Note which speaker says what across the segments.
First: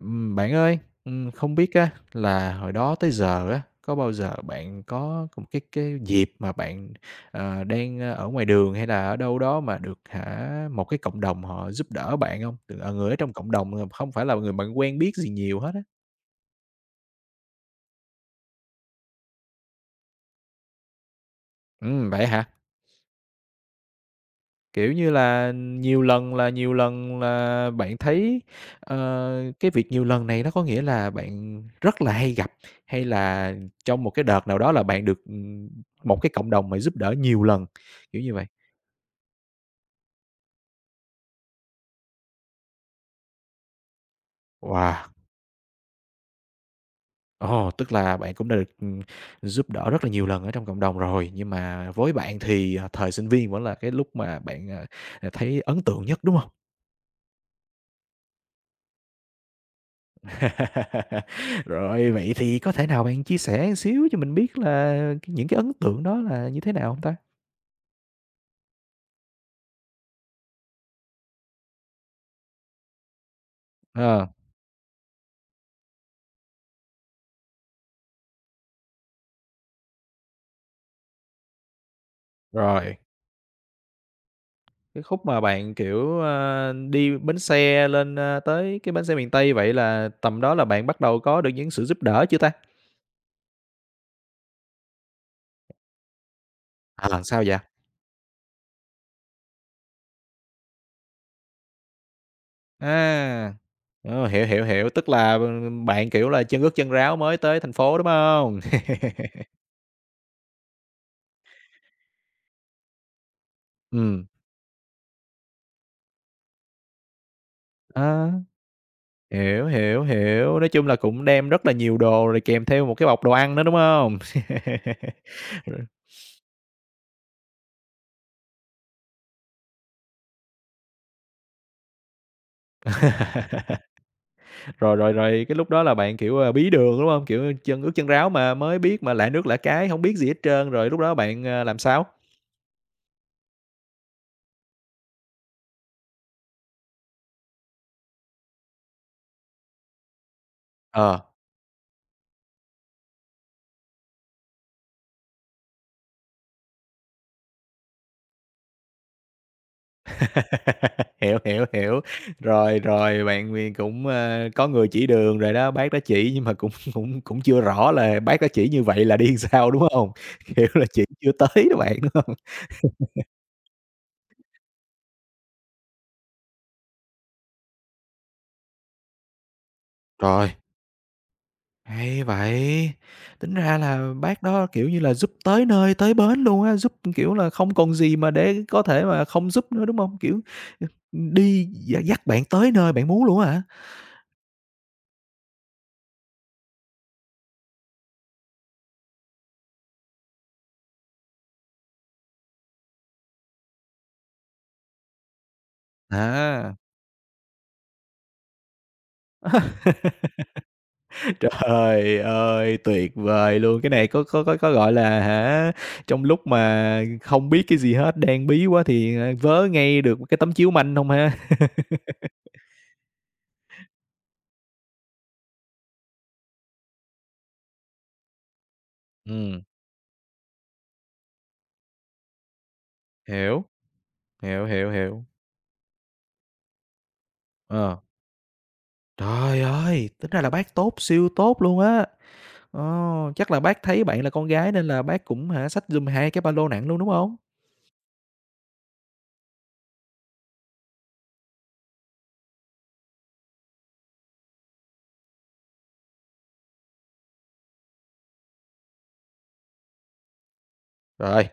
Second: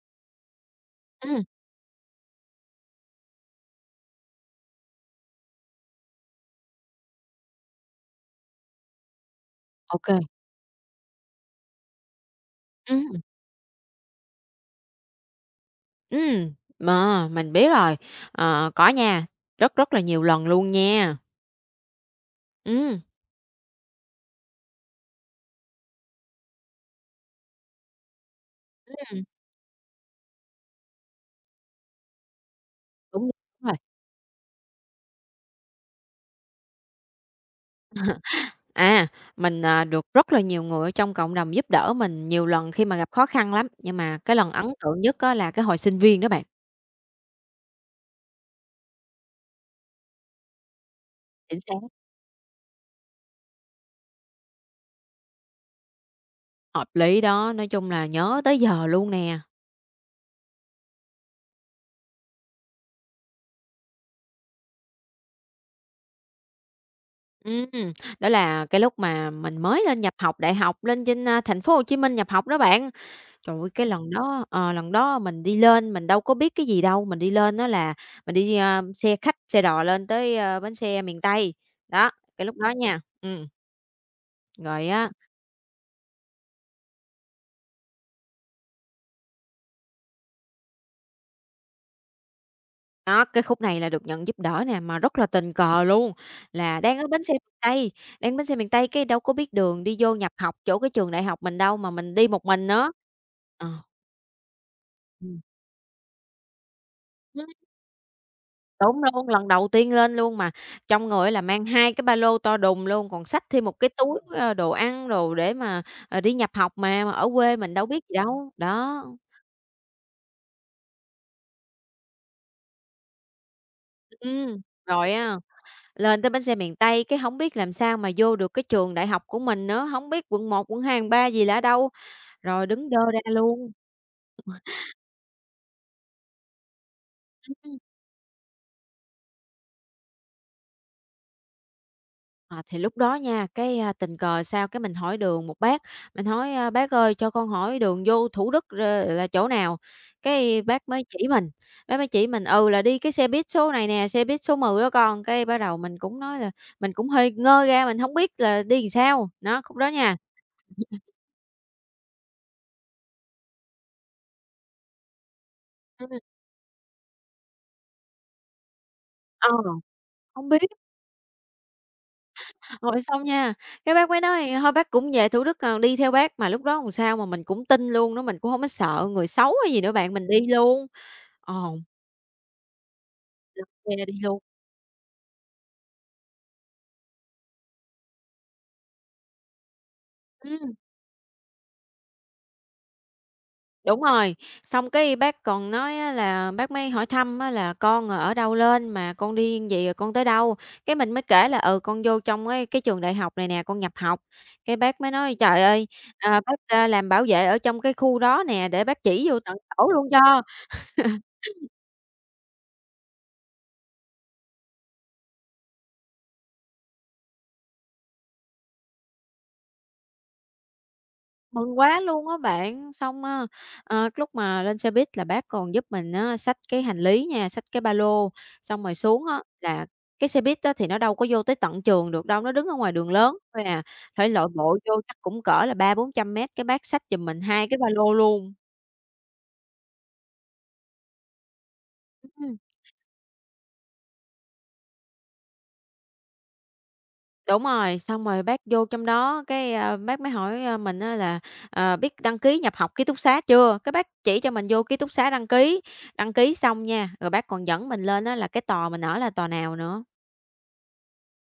Speaker 1: Bạn ơi,
Speaker 2: Ừm,
Speaker 1: không biết á là hồi đó tới giờ á, có bao giờ bạn có một cái dịp mà bạn, đang ở ngoài đường hay là ở đâu đó mà
Speaker 2: ô
Speaker 1: được
Speaker 2: kê.
Speaker 1: hả, một cái cộng đồng họ giúp đỡ bạn không? Từ
Speaker 2: Ừm,
Speaker 1: người ở trong cộng đồng, không phải là người bạn quen biết gì nhiều hết á.
Speaker 2: ừm, mà mình biết rồi. Ờ, có nha, rất rất là nhiều lần luôn nha.
Speaker 1: Vậy hả?
Speaker 2: Ừm,
Speaker 1: Kiểu như là, nhiều lần là bạn thấy,
Speaker 2: ừm.
Speaker 1: cái việc nhiều lần này nó có nghĩa là bạn rất là hay gặp, hay
Speaker 2: đúng,
Speaker 1: là
Speaker 2: rồi.
Speaker 1: trong một cái đợt nào đó là bạn được, một cái cộng đồng mà giúp đỡ nhiều lần, kiểu như vậy?
Speaker 2: À, mình, được rất là nhiều người ở trong cộng đồng giúp đỡ mình nhiều lần khi mà gặp khó khăn lắm, nhưng mà cái lần ấn tượng
Speaker 1: Wow,
Speaker 2: nhất á là cái hồi sinh viên đó bạn.
Speaker 1: ồ, tức là bạn cũng đã được, giúp đỡ rất là nhiều lần ở trong cộng đồng rồi, nhưng
Speaker 2: Chính xác.
Speaker 1: mà với bạn thì, thời sinh viên vẫn là cái lúc mà bạn, thấy ấn tượng nhất, đúng không?
Speaker 2: Hợp lý đó, nói chung là nhớ tới giờ luôn nè.
Speaker 1: Rồi, vậy thì có thể nào bạn chia sẻ xíu cho mình biết là những cái ấn tượng đó là như thế nào không ta?
Speaker 2: Ừm, đó là cái lúc mà mình mới lên nhập học đại học lên trên, thành phố Hồ Chí Minh nhập học đó bạn. Trời ơi, cái lần
Speaker 1: Ờ,
Speaker 2: đó ờ, lần đó mình đi lên mình đâu có biết cái gì đâu, mình đi lên á là mình đi, xe khách, xe đò lên tới, bến xe miền Tây. Đó, cái lúc đó
Speaker 1: Rồi,
Speaker 2: nha rồi
Speaker 1: cái
Speaker 2: á.
Speaker 1: khúc mà bạn, kiểu, đi bến xe lên, tới cái bến xe miền Tây vậy là tầm đó là bạn bắt đầu có được những sự giúp đỡ chưa ta?
Speaker 2: Đó, cái khúc này là được nhận giúp đỡ nè, mà rất là tình cờ luôn, là đang ở
Speaker 1: À,
Speaker 2: bến
Speaker 1: làm
Speaker 2: xe
Speaker 1: sao
Speaker 2: miền
Speaker 1: vậy?
Speaker 2: Tây, đang bến xe miền Tây cái đâu có biết đường đi vô nhập học chỗ cái trường đại học mình đâu, mà mình đi một mình nữa.
Speaker 1: À,
Speaker 2: Ờ,
Speaker 1: hiểu, hiểu, hiểu, tức là,
Speaker 2: ừm.
Speaker 1: bạn, kiểu là, chân ướt chân ráo mới tới thành phố, đúng không?
Speaker 2: Đúng luôn, lần đầu tiên lên luôn mà trong người á là mang 2 cái ba lô to đùng luôn, còn xách thêm một cái túi,
Speaker 1: Ừ.
Speaker 2: ơ, đồ ăn đồ để mà, đi nhập học mà ở quê mình đâu biết gì
Speaker 1: À.
Speaker 2: đâu. Đó,
Speaker 1: Hiểu, hiểu, hiểu. Nói chung là cũng đem rất là nhiều đồ rồi kèm theo một cái bọc đồ ăn nữa, đúng hông?
Speaker 2: ừm, rồi á,
Speaker 1: Rồi,
Speaker 2: lên tới bến xe miền Tây cái hổng biết làm sao mà vô được cái trường đại học của mình nữa, hổng biết quận 1 quận 2 quận 3 gì là ở đâu, rồi đứng đơ ra luôn.
Speaker 1: rồi, rồi, cái lúc đó là bạn, kiểu, bí đường, đúng hông? Kiểu, chân ướt chân ráo mà mới biết mà lạ nước lạ cái, hổng biết gì hết trơn, rồi lúc đó bạn, làm sao?
Speaker 2: À, thì lúc đó nha, cái, tình cờ sao cái mình hỏi đường một bác, mình hỏi: "Bác ơi, cho con hỏi đường vô Thủ Đức r là chỗ nào?" Cái bác mới
Speaker 1: Ờ.
Speaker 2: chỉ mình, bác mới chỉ mình, "Ừ, là đi cái xe buýt số này nè, xe buýt số 10 đó con." Cái bắt đầu mình cũng nói là mình cũng hơi ngơ ra, mình không biết là đi làm sao, nó khúc đó nha.
Speaker 1: Hiểu, hiểu, hiểu. Rồi, rồi bạn thì cũng, có người chỉ đường rồi đó, bác đó
Speaker 2: Ừm.
Speaker 1: chỉ nhưng mà cũng cũng cũng chưa rõ là bác đó chỉ như vậy là đi
Speaker 2: Ờ,
Speaker 1: sao, đúng hông?
Speaker 2: hông biết,
Speaker 1: Kiểu là, chỉ chưa tới đó bạn, đúng hông?
Speaker 2: rồi xong nha, cái bác mới nói: "Thôi bác cũng về Thủ Đức, đi theo bác." Mà lúc đó làm sao mà mình cũng tin luôn đó mình cũng không có sợ người xấu hay gì nữa bạn, mình đi
Speaker 1: Rồi.
Speaker 2: luôn. Ờ,
Speaker 1: Hay vậy! Tính ra
Speaker 2: xe đi
Speaker 1: là
Speaker 2: luôn.
Speaker 1: bác đó, kiểu như là, giúp tới nơi tới bến luôn á, giúp, kiểu là, không còn gì mà để có thể mà không giúp nữa, đúng không? Kiểu, đi dắt bạn tới nơi bạn muốn luôn á hả?
Speaker 2: Đúng rồi, xong cái bác còn nói á là bác mới hỏi thăm á là "Con, ở đâu lên, mà con đi như vậy rồi con tới đâu?" Cái mình mới kể là "Ừ, con vô trong cái trường đại học này nè, con nhập học." Cái bác mới nói "Trời ơi, bác,
Speaker 1: À,
Speaker 2: a, làm bảo vệ ở trong cái khu đó nè, để bác chỉ vô tận chỗ luôn cho."
Speaker 1: trời ơi, tuyệt vời luôn! Cái này có, gọi là, hả, trong lúc mà không biết cái gì hết, đang bí quá thì, vớ ngay được cái tấm chiếu manh không ha?
Speaker 2: Mừng quá luôn á bạn. Xong á, lúc mà lên xe buýt là bác còn giúp mình á xách cái hành lý nha, xách cái ba lô, xong rồi xuống á
Speaker 1: Ừm,
Speaker 2: là cái xe buýt á thì nó đâu có vô tới tận trường được đâu, nó đứng ở ngoài đường lớn thôi
Speaker 1: hiểu,
Speaker 2: à, phải lội
Speaker 1: hiểu,
Speaker 2: bộ
Speaker 1: hiểu,
Speaker 2: vô chắc
Speaker 1: hiểu.
Speaker 2: cũng cỡ là ba bốn trăm mét, cái bác xách giùm mình hai cái ba
Speaker 1: Ờ,
Speaker 2: lô luôn.
Speaker 1: trời ơi! Tính ra là bác tốt, siêu tốt luôn á!
Speaker 2: Ừm.
Speaker 1: Ồ, chắc là bác thấy bạn là con gái nên là bác cũng hả, xách giùm 2 cái ba lô nặng luôn, đúng hông?
Speaker 2: Đúng rồi, xong rồi bác vô trong đó cái, bác mới hỏi, mình á là, "Biết đăng ký nhập học ký túc xá chưa?" Cái bác chỉ cho mình vô ký túc xá đăng ký xong nha, rồi bác còn dẫn mình lên á là cái tòa mình ở là tòa nào nữa.
Speaker 1: Rồi,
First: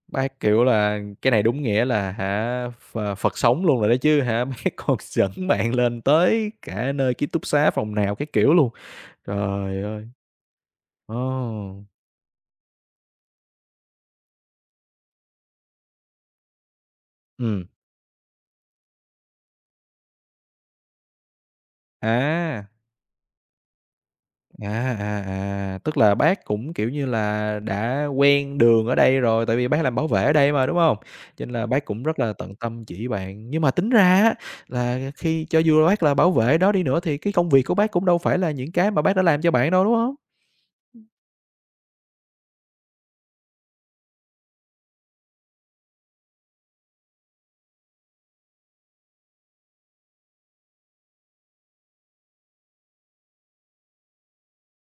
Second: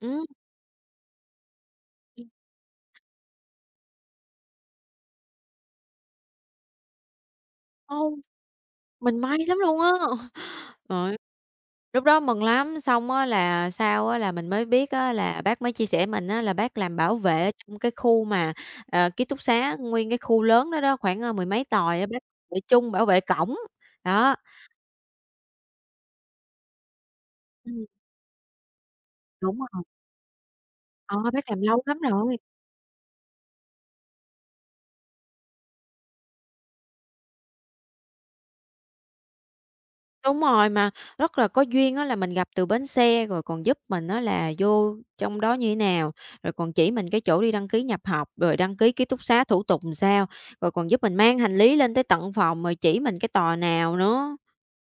Speaker 2: Ừm,
Speaker 1: bác, kiểu là, cái này đúng nghĩa là hả, Phật sống luôn rồi đó chứ hả, bác còn dẫn bạn lên tới cả nơi ký túc xá phòng
Speaker 2: hông,
Speaker 1: nào, các kiểu luôn.
Speaker 2: mình may lắm luôn
Speaker 1: Trời
Speaker 2: á.
Speaker 1: ơi!
Speaker 2: Rồi,
Speaker 1: Ồ,
Speaker 2: lúc đó mừng lắm, xong á là sau á là mình mới biết á là bác mới chia sẻ mình á là bác làm bảo vệ
Speaker 1: ừm,
Speaker 2: trong cái khu mà, ký túc xá, nguyên cái khu lớn đó đó, khoảng, mười mấy tòa á, bác bảo vệ
Speaker 1: à.
Speaker 2: chung, bảo vệ cổng, đó.
Speaker 1: À, à, à, tức là bác cũng, kiểu như là, đã quen đường ở đây rồi,
Speaker 2: Đúng
Speaker 1: tại vì bác
Speaker 2: rồi,
Speaker 1: làm bảo vệ ở đây mà, đúng hông?
Speaker 2: ờ,
Speaker 1: Cho
Speaker 2: bác
Speaker 1: nên
Speaker 2: làm
Speaker 1: là
Speaker 2: lâu
Speaker 1: bác
Speaker 2: lắm
Speaker 1: cũng rất là
Speaker 2: rồi.
Speaker 1: tận tâm chỉ bạn. Nhưng mà tính ra á là khi cho dù bác là bảo vệ đó đi nữa thì cái công việc của bác cũng đâu phải là những cái mà bác đã làm cho bạn đâu, đúng hông?
Speaker 2: Đúng rồi, mà rất là có duyên á là mình gặp từ bến xe, rồi còn giúp mình á là vô trong đó như thế nào, rồi còn chỉ mình cái chỗ đi đăng ký nhập học, rồi đăng ký ký túc xá thủ tục làm sao, rồi còn giúp mình mang hành lý lên tới tận phòng, rồi chỉ mình cái tòa nào nữa.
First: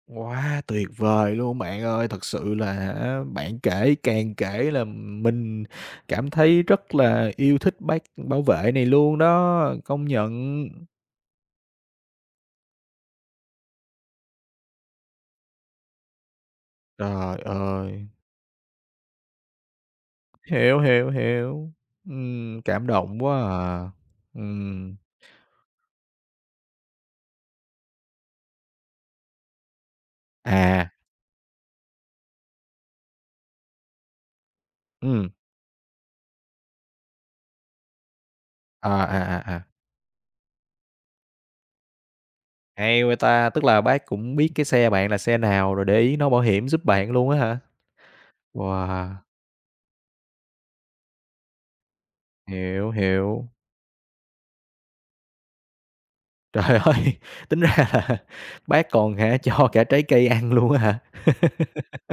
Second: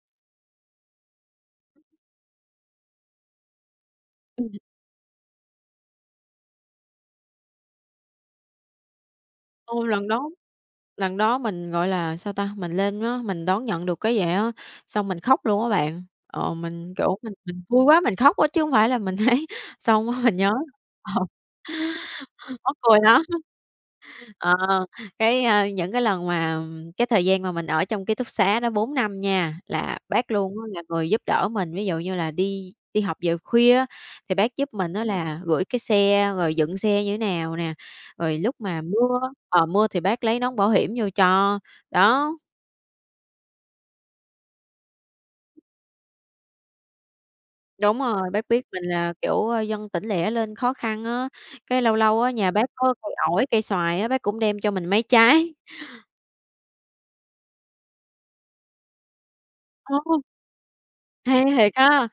Speaker 1: Quá tuyệt vời luôn bạn ơi! Thật sự là á, bạn kể càng
Speaker 2: Ừm.
Speaker 1: kể là mình cảm thấy rất là yêu thích bác bảo vệ này luôn đó,
Speaker 2: Ôi,
Speaker 1: công
Speaker 2: lần đó
Speaker 1: nhận.
Speaker 2: lần đó mình, gọi là, sao ta, mình lên á, mình đón nhận được cái vậy á, xong mình khóc luôn á bạn. Ờ, mình, kiểu, mình
Speaker 1: Trời
Speaker 2: mình vui quá
Speaker 1: ơi!
Speaker 2: mình khóc á chứ không phải là mình thấy xong á mình nhớ
Speaker 1: Hiểu, hiểu,
Speaker 2: ờ.
Speaker 1: hiểu. Ừm,
Speaker 2: Mắc
Speaker 1: cảm
Speaker 2: cười
Speaker 1: động
Speaker 2: lắm.
Speaker 1: quá à.
Speaker 2: Ờ,
Speaker 1: Ừm.
Speaker 2: cái, những cái lần mà cái thời gian mà mình ở trong ký túc xá đó 4 năm nha, là bác luôn á là
Speaker 1: À,
Speaker 2: người giúp đỡ mình. Ví dụ như là đi đi học về khuya á, thì bác giúp mình á
Speaker 1: ừm,
Speaker 2: là gửi cái xe, rồi dựng xe như thế nào nè, rồi lúc mà
Speaker 1: à, à, à, à,
Speaker 2: mưa thì bác lấy nón bảo hiểm vô cho. Đó,
Speaker 1: hay quá ta, tức là bác cũng biết cái xe bạn là xe nào rồi để ý nón bảo hiểm giúp bạn luôn á hả?
Speaker 2: đúng rồi, bác biết mình
Speaker 1: Wow,
Speaker 2: là, kiểu, dân tỉnh lẻ lên khó khăn á, cái lâu lâu á, nhà bác
Speaker 1: hiểu,
Speaker 2: có cây ổi,
Speaker 1: hiểu.
Speaker 2: cây xoài á, bác cũng đem cho mình mấy trái.
Speaker 1: Trời ơi, tính ra là bác còn hả, cho cả
Speaker 2: Ờ.
Speaker 1: trái cây ăn luôn á hả?
Speaker 2: Hay thiệt ha!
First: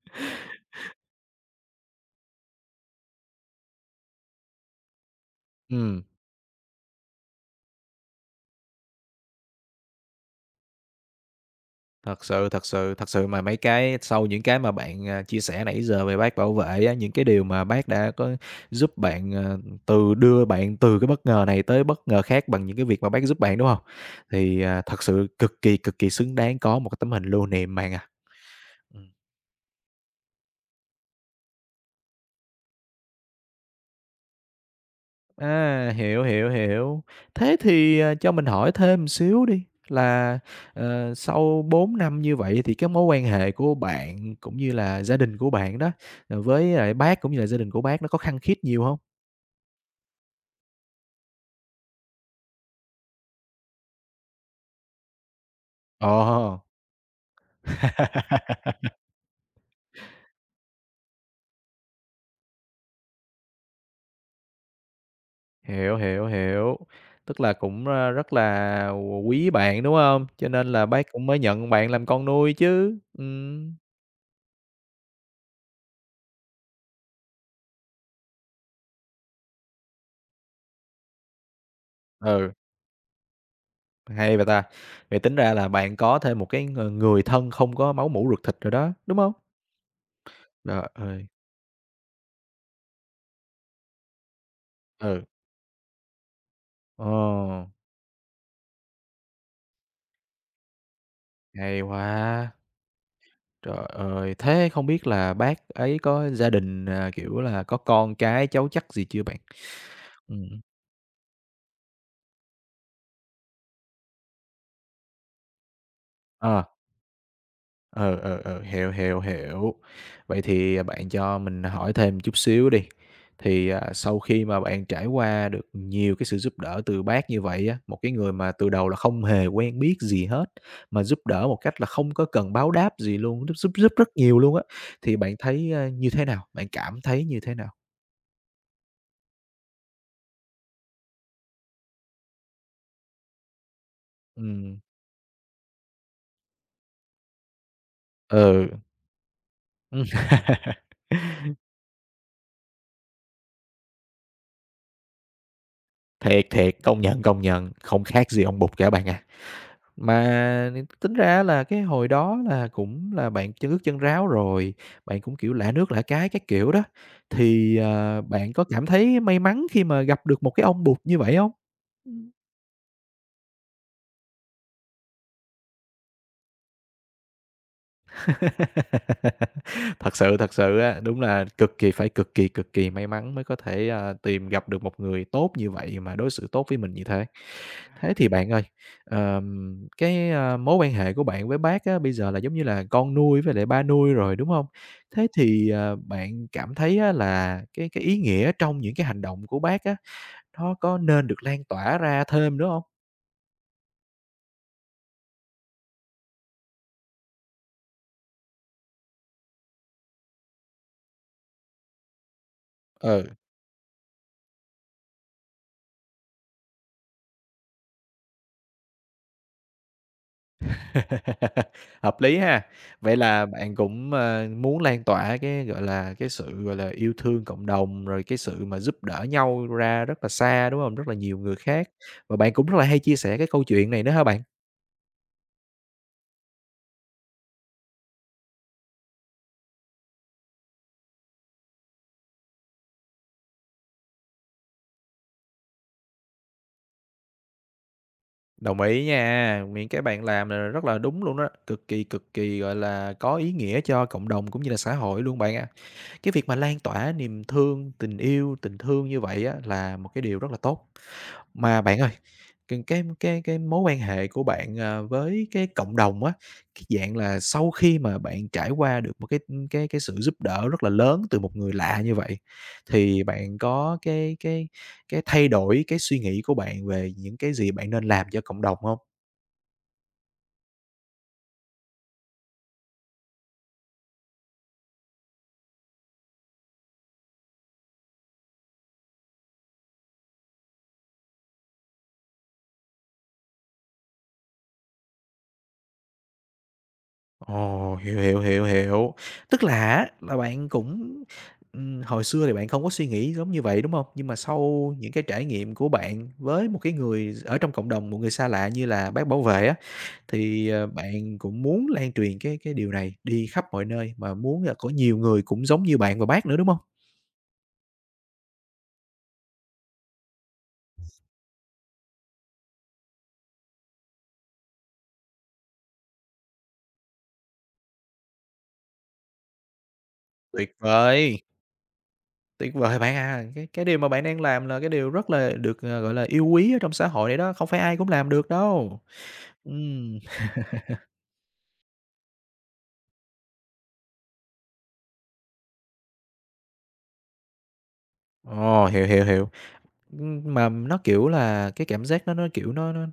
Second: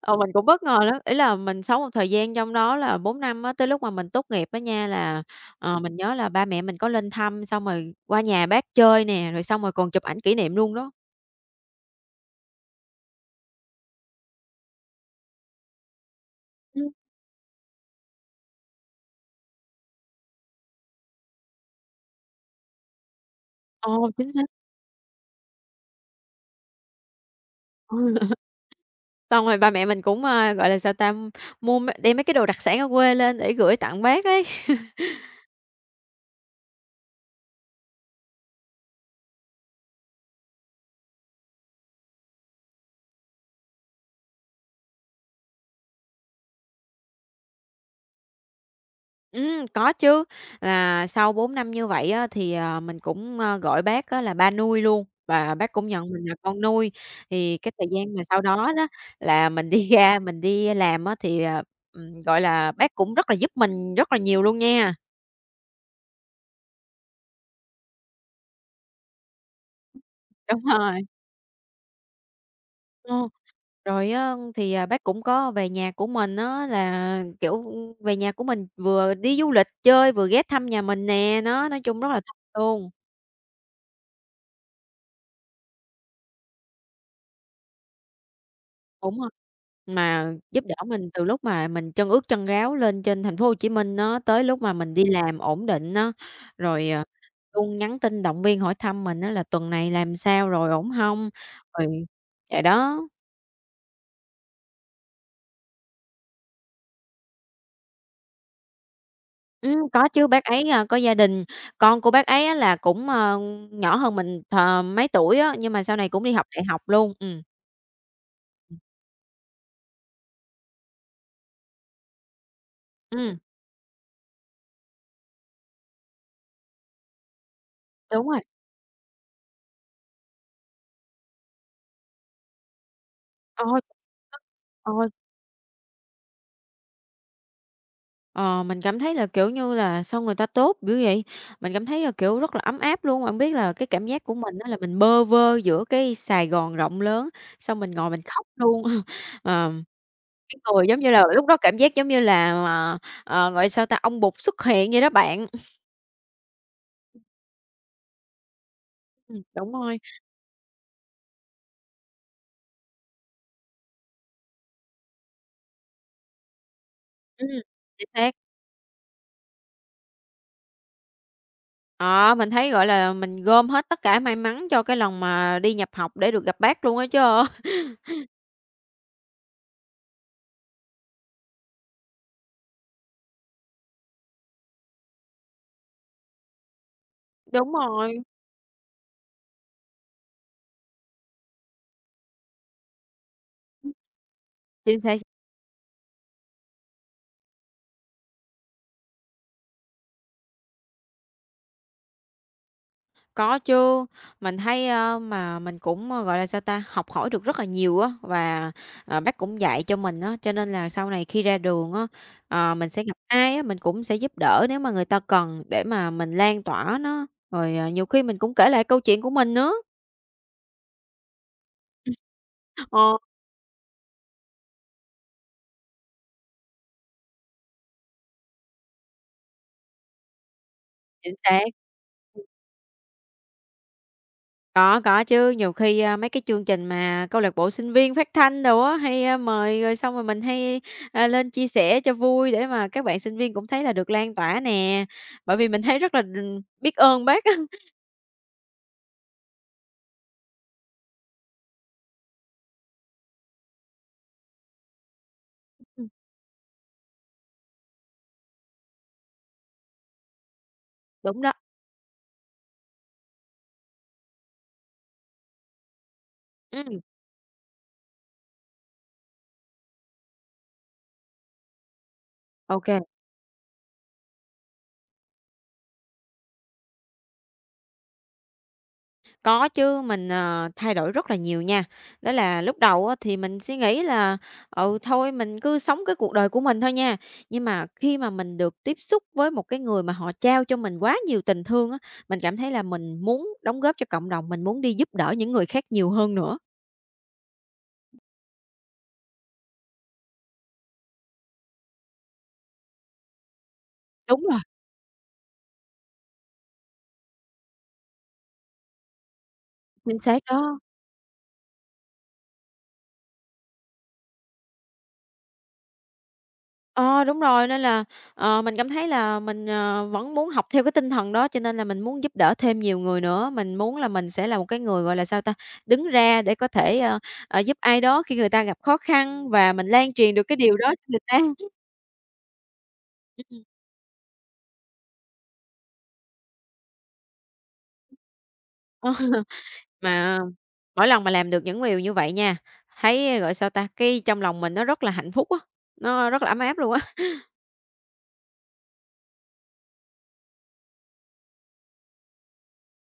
Speaker 2: Ờ, mình cũng bất ngờ lắm, ý là mình sống một thời gian trong đó là 4 năm á, tới lúc mà mình tốt nghiệp á nha là, mình
Speaker 1: Ừm.
Speaker 2: nhớ là ba mẹ mình có lên thăm, xong rồi qua nhà bác chơi nè, rồi xong rồi còn chụp ảnh kỷ niệm luôn đó.
Speaker 1: Thật sự, thật sự, thật sự mà mấy cái sau những cái mà bạn, chia sẻ nãy giờ về bác bảo vệ
Speaker 2: Ừm.
Speaker 1: á, những cái điều mà bác đã có giúp bạn, từ đưa bạn từ cái bất ngờ này tới bất ngờ khác bằng những cái việc mà bác giúp bạn, đúng không
Speaker 2: Ờ, chính xác.
Speaker 1: Thì, thật sự cực kỳ xứng đáng có một cái tấm hình lưu niệm bạn à.
Speaker 2: Ừ.
Speaker 1: Ừm.
Speaker 2: Xong rồi ba mẹ mình cũng, gọi là, sao ta, mua đem mấy cái đồ đặc sản ở quê lên để gửi tặng bác ấy.
Speaker 1: À, hiểu, hiểu, hiểu. Thế thì, cho mình hỏi thêm một xíu đi, là, sau 4 năm như vậy thì cái mối quan hệ của bạn cũng như là gia đình của bạn đó, với lại bác cũng như là gia đình của bác nó có khăng khít nhiều không?
Speaker 2: Có chứ, là sau 4 năm như vậy á, thì, mình cũng, gọi bác á là ba nuôi luôn, và bác cũng nhận mình là con
Speaker 1: Ồ.
Speaker 2: nuôi. Thì cái thời gian mà sau đó đó là mình đi ra mình đi làm á, thì, gọi là, bác cũng rất là giúp mình rất là nhiều luôn nha.
Speaker 1: Hiểu, hiểu, hiểu. Tức là cũng, rất là quý bạn, đúng không? Cho
Speaker 2: Đúng
Speaker 1: nên là
Speaker 2: rồi,
Speaker 1: bác cũng mới nhận bạn làm con nuôi chứ.
Speaker 2: ờ,
Speaker 1: Ừm.
Speaker 2: rồi á thì, bác cũng có về nhà của mình á là, kiểu, về nhà của mình vừa đi du lịch chơi, vừa ghé thăm nhà mình nè, nó, nói chung rất là
Speaker 1: Ừ.
Speaker 2: thích luôn.
Speaker 1: Hay vậy ta! Vậy tính ra là bạn có thêm một cái người thân không có máu mủ ruột thịt rồi đó,
Speaker 2: Đúng
Speaker 1: đúng
Speaker 2: rồi,
Speaker 1: không?
Speaker 2: mà giúp đỡ
Speaker 1: Trời
Speaker 2: mình từ
Speaker 1: ơi,
Speaker 2: lúc mà mình chân ướt chân ráo lên trên thành phố Hồ Chí Minh á, tới lúc mà mình đi
Speaker 1: ừ,
Speaker 2: làm ổn định á, rồi,
Speaker 1: ờ,
Speaker 2: luôn nhắn tin động viên hỏi thăm mình á là "Tuần này làm sao rồi, ổn hông?"
Speaker 1: hay
Speaker 2: Rồi
Speaker 1: quá!
Speaker 2: dạ đó,
Speaker 1: Trời ơi, thế không biết là bác ấy có gia đình, kiểu là, có con cái, cháu chắc gì chưa bạn?
Speaker 2: có chứ, bác
Speaker 1: Ừm,
Speaker 2: ấy, có gia đình, con của bác ấy á là cũng, nhỏ hơn mình mấy tuổi á, nhưng mà sau này cũng đi học đại
Speaker 1: ờ.
Speaker 2: học luôn.
Speaker 1: Ừ, ừ, ừ, hiểu, hiểu, hiểu. Vậy thì bạn cho mình hỏi thêm chút xíu đi.
Speaker 2: Ừm,
Speaker 1: Thì, sau khi mà bạn trải qua được nhiều cái sự giúp đỡ từ bác như vậy á, một cái
Speaker 2: đúng
Speaker 1: người
Speaker 2: rồi.
Speaker 1: mà từ đầu là không hề quen biết gì hết, mà giúp đỡ một cách là không có cần báo đáp gì luôn, giúp giúp
Speaker 2: Ôi!
Speaker 1: giúp rất nhiều luôn á,
Speaker 2: Ôi!
Speaker 1: thì bạn thấy, như thế nào? Bạn cảm thấy như thế nào?
Speaker 2: Ờ, mình cảm thấy là, kiểu như là, sao người ta tốt dữ vậy? Mình cảm thấy là, kiểu, rất là ấm áp luôn. Bạn biết là cái cảm giác của mình đó là
Speaker 1: Ừm,
Speaker 2: mình bơ vơ giữa cái Sài Gòn rộng lớn, xong mình ngồi mình khóc
Speaker 1: ừ.
Speaker 2: luôn. Ờ, cái người giống như là lúc đó cảm giác giống như là, gọi sao ta, ông Bụt xuất hiện vậy đó bạn.
Speaker 1: Thiệt, thiệt, công nhận, không khác gì ông Bụt cả bạn à.
Speaker 2: Đúng rồi,
Speaker 1: Mà tính ra là cái hồi đó là cũng là bạn chân ướt chân ráo rồi, bạn cũng, kiểu, lạ nước lạ cái các kiểu đó,
Speaker 2: ừm,
Speaker 1: thì,
Speaker 2: chính xác.
Speaker 1: bạn có cảm thấy may mắn khi mà gặp được một cái ông bụt như vậy hông?
Speaker 2: Ờ, mình thấy, gọi là, mình gom hết tất cả may mắn cho cái lần mà đi nhập học để được gặp bác luôn á chớ.
Speaker 1: Thật sự á, đúng là cực kỳ phải cực kỳ may mắn mới có thể, tìm gặp được một người tốt như vậy mà đối xử tốt với mình như thế.
Speaker 2: Đúng
Speaker 1: Thế
Speaker 2: rồi,
Speaker 1: thì bạn ơi, cái, mối quan hệ của bạn với bác á, bây giờ là giống như là con nuôi với lại ba nuôi rồi, đúng không
Speaker 2: chính xác.
Speaker 1: Thế thì, bạn cảm thấy á là cái ý nghĩa trong những cái hành động của bác á, nó có nên được lan tỏa ra thêm nữa không?
Speaker 2: Có chứ, mình thấy, mà mình cũng, gọi là, sao ta, học hỏi được rất là nhiều á, và, bác cũng dạy cho mình á, cho nên là sau này khi ra đường á, mình sẽ gặp
Speaker 1: Ừ,
Speaker 2: ai á, mình cũng sẽ giúp đỡ nếu mà người ta cần để mà mình lan tỏa nó, rồi, nhiều khi mình cũng kể lại câu chuyện của mình nữa.
Speaker 1: hợp lý ha.
Speaker 2: Ờ,
Speaker 1: Vậy là bạn cũng, muốn lan tỏa cái, gọi là, cái sự, gọi là, yêu thương cộng đồng, rồi cái sự mà giúp đỡ nhau ra rất là xa, đúng không? Rất là
Speaker 2: chính
Speaker 1: nhiều người
Speaker 2: xác.
Speaker 1: khác, và bạn cũng rất là hay chia sẻ cái câu chuyện này nữa hả bạn?
Speaker 2: Có chứ, nhiều khi, mấy cái chương trình mà câu lạc bộ sinh viên phát thanh đồ á, hay, mời rồi xong rồi mình hay, lên chia sẻ cho vui để mà các bạn sinh viên cũng thấy là được lan tỏa nè, bởi vì mình thấy rất là, biết ơn bác á.
Speaker 1: Đồng ý nha, những cái bạn làm là rất là đúng luôn đó, cực kỳ, gọi là, có ý nghĩa cho cộng đồng cũng như là xã hội luôn bạn ạ. Cái việc mà lan tỏa niềm thương, tình yêu, tình thương như vậy á là một cái điều rất là tốt.
Speaker 2: Đúng đó,
Speaker 1: Mà bạn ơi, cái mối quan hệ của bạn, với cái cộng đồng á, cái
Speaker 2: ừm,
Speaker 1: dạng là sau khi mà bạn trải qua được một cái sự giúp đỡ rất là lớn từ một người lạ như vậy,
Speaker 2: OK.
Speaker 1: thì bạn có cái thay đổi cái suy nghĩ của bạn về những cái gì bạn nên làm cho cộng đồng không?
Speaker 2: Có chứ, mình, thay đổi rất là nhiều nha. Đó là lúc đầu á thì mình suy nghĩ là, ừ, thôi mình cứ sống cái cuộc đời của mình thôi nha. Nhưng mà khi mà mình được tiếp xúc với một cái người mà họ trao cho mình quá nhiều tình thương á, mình cảm thấy là mình muốn đóng góp cho cộng đồng, mình muốn đi giúp đỡ những người khác nhiều hơn nữa.
Speaker 1: Ồ, hiểu, hiểu, hiểu, hiểu. Tức là á, là bạn cũng hồi xưa thì bạn không có suy nghĩ giống như vậy, đúng không? Nhưng mà
Speaker 2: Đúng rồi,
Speaker 1: sau những cái trải nghiệm của bạn với một cái người ở trong cộng đồng, một người xa lạ như là bác bảo vệ á,
Speaker 2: chính xác
Speaker 1: thì,
Speaker 2: đó.
Speaker 1: bạn cũng muốn lan truyền cái điều này đi khắp mọi nơi mà muốn là có nhiều người cũng giống như bạn và bác nữa, đúng không?
Speaker 2: Ờ, đúng rồi, nên là, mình cảm thấy là mình, vẫn muốn học theo cái tinh thần đó, cho nên là mình muốn giúp đỡ thêm nhiều người nữa. Mình muốn là mình sẽ là một cái người, gọi là, sao ta, đứng ra để có thể, giúp ai đó khi người ta gặp khó khăn và mình lan truyền được cái
Speaker 1: Tuyệt
Speaker 2: điều đó cho người
Speaker 1: vời,
Speaker 2: ta.
Speaker 1: tuyệt vời bạn à!
Speaker 2: Ừm.
Speaker 1: Cái điều mà bạn đang làm là cái điều rất là được, gọi là, yêu quý ở trong xã hội này đó, không phải ai cũng làm được đâu.
Speaker 2: Ờ,
Speaker 1: Ừm.
Speaker 2: mà mỗi lần mà làm được những điều như vậy nha, thấy, gọi sao ta, cái trong lòng mình nó rất là hạnh phúc á, nó rất là ấm áp luôn á.
Speaker 1: Ồ, hiểu, hiểu, hiểu. Mà nó, kiểu là, cái cảm giác đó nó, kiểu, nó nó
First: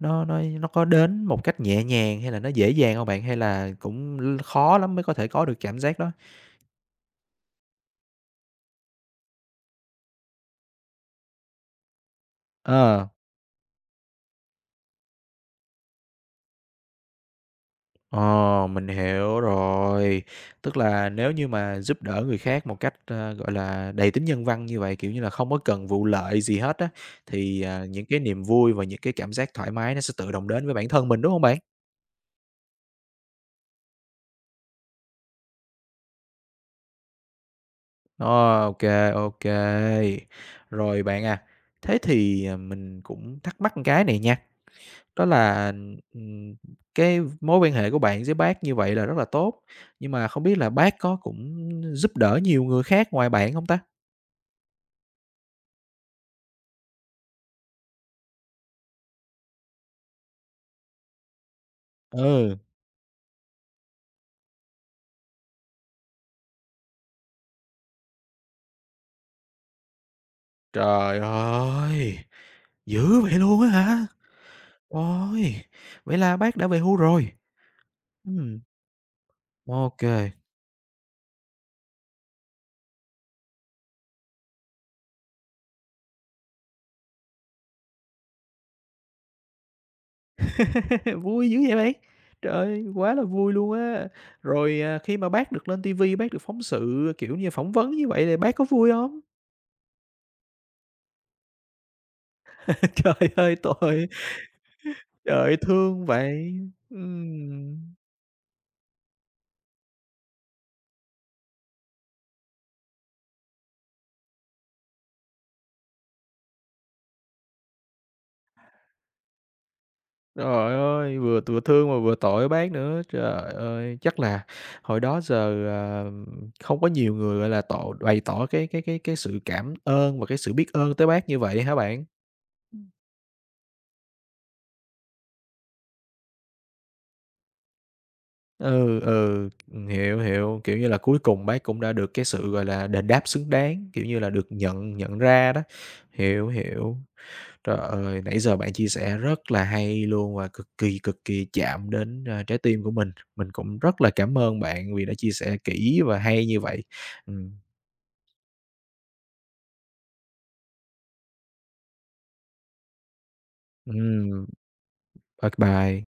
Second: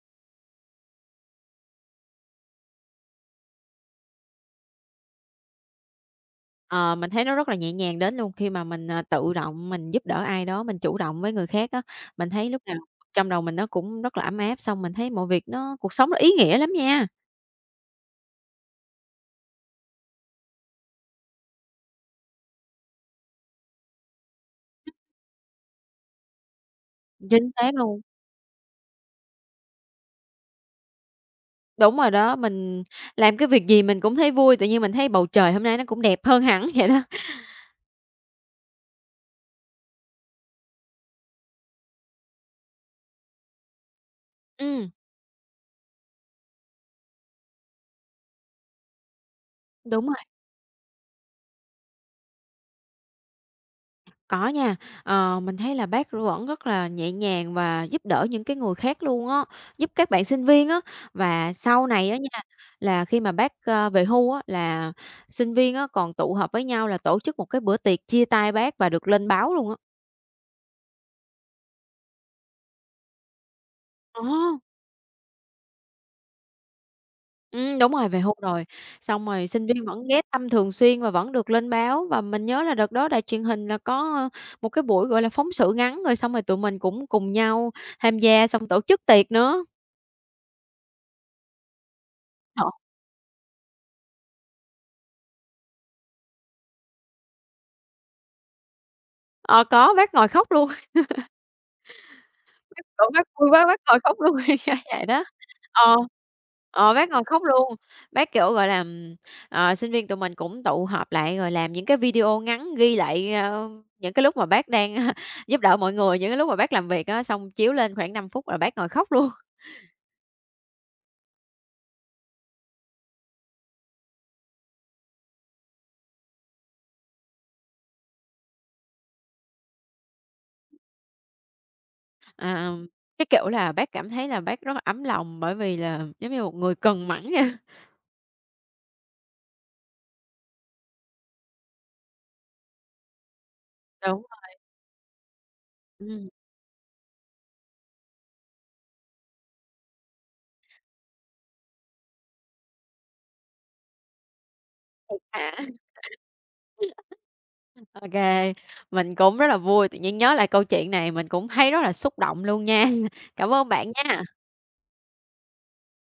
Speaker 1: nó nó nó có đến một cách nhẹ nhàng hay là nó dễ dàng hông bạn? Hay là cũng khó lắm mới có thể có được cảm giác đó?
Speaker 2: Ờ, mình thấy nó rất là nhẹ nhàng đến luôn khi mà mình, tự động mình giúp đỡ ai đó, mình chủ động với người khác á. Mình thấy lúc nào
Speaker 1: Ờ,
Speaker 2: trong đầu mình nó cũng rất là ấm áp, xong mình thấy mọi việc nó cuộc sống nó ý nghĩa lắm nha.
Speaker 1: ờ, mình hiểu rồi. Tức là nếu như mà giúp đỡ người khác một cách, gọi là, đầy tính nhân văn như vậy, kiểu như là, không có cần vụ lợi gì hết á,
Speaker 2: Chính
Speaker 1: thì,
Speaker 2: xác luôn.
Speaker 1: những cái niềm vui và những cái cảm giác thoải mái nó sẽ tự động đến với bản thân mình, đúng hông bạn?
Speaker 2: Đúng rồi đó, mình làm cái việc gì mình cũng thấy vui, tự nhiên mình thấy bầu trời hôm nay nó cũng đẹp hơn hẳn vậy đó.
Speaker 1: Ờ, OK, rồi bạn à, thế thì, mình cũng thắc mắc một cái này nha,
Speaker 2: Ừm,
Speaker 1: đó là, ừm, cái mối quan hệ của bạn với bác như vậy là rất là tốt,
Speaker 2: đúng
Speaker 1: nhưng
Speaker 2: rồi.
Speaker 1: mà không biết là bác có cũng giúp đỡ nhiều người khác ngoài bạn không ta?
Speaker 2: Có nha, mình thấy là bác vẫn rất là nhẹ nhàng và giúp đỡ những cái người khác luôn á, giúp các bạn sinh viên á. Và sau này á nha,
Speaker 1: Ừ.
Speaker 2: là khi mà bác, về hưu á, là sinh viên á còn tụ họp với nhau là tổ chức một cái bữa tiệc chia tay bác và được lên báo luôn á.
Speaker 1: Trời ơi! Dữ vậy luôn á hả?
Speaker 2: Ờ,
Speaker 1: Ôi, vậy là bác đã về hưu rồi?
Speaker 2: đúng rồi, về hưu
Speaker 1: Ừm,
Speaker 2: rồi, xong rồi sinh viên
Speaker 1: ô.
Speaker 2: vẫn ghé thăm thường xuyên và vẫn được lên báo. Và mình nhớ là đợt đó đài truyền hình là có, một cái buổi, gọi là, phóng sự ngắn, rồi xong rồi tụi mình cũng cùng nhau tham gia xong tổ chức tiệc nữa.
Speaker 1: Vui dữ vậy bạn! Trời ơi, quá là vui luôn á! Rồi, khi mà bác được lên ti bác được phóng sự, kiểu như, phỏng vấn như vậy thì bác có vui không?
Speaker 2: Ờ, có, bác ngồi khóc luôn, bác tưởng bác
Speaker 1: Trời
Speaker 2: vui
Speaker 1: ơi,
Speaker 2: quá, bác ngồi
Speaker 1: tội!
Speaker 2: khóc luôn, kiểu vậy đó.
Speaker 1: Trời ơi,
Speaker 2: Ờ,
Speaker 1: thương vậy!
Speaker 2: bác ngồi khóc luôn,
Speaker 1: Ừm.
Speaker 2: bác, kiểu, gọi là, sinh viên tụi mình cũng tụ họp lại rồi làm những cái video ngắn ghi lại, những cái lúc mà bác đang giúp đỡ mọi người, những cái lúc mà bác làm việc á, xong chiếu lên khoảng 5 phút là bác ngồi khóc luôn.
Speaker 1: Trời ơi, vừa vừa thương mà vừa tội bác nữa. Trời ơi, chắc là hồi đó giờ, không có nhiều người, gọi là, bày tỏ cái sự cảm ơn và cái sự biết ơn tới bác như vậy hả bạn?
Speaker 2: À, cái kiểu là, bác cảm thấy là bác rất là ấm lòng bởi vì là giống như một người cần mẫn nha.
Speaker 1: Ừ, ừ, hiểu, hiểu, kiểu như là, cuối cùng bác cũng đã được cái sự, gọi là, đền đáp xứng đáng, kiểu như
Speaker 2: Đúng
Speaker 1: là,
Speaker 2: rồi,
Speaker 1: được nhận nhận ra đó.
Speaker 2: ừm,
Speaker 1: Hiểu, hiểu. Trời ơi, nãy giờ bạn chia sẻ rất là hay luôn và cực kỳ chạm đến, trái tim của mình. Mình cũng rất là cảm ơn bạn vì đã chia
Speaker 2: à.
Speaker 1: sẻ kỹ và hay như vậy. Ừm,
Speaker 2: OK, mình cũng rất là vui, tự nhiên nhớ lại câu chuyện này mình cũng thấy rất là xúc động luôn nha. Cảm ơn bạn nha.
Speaker 1: ừm, bye bye.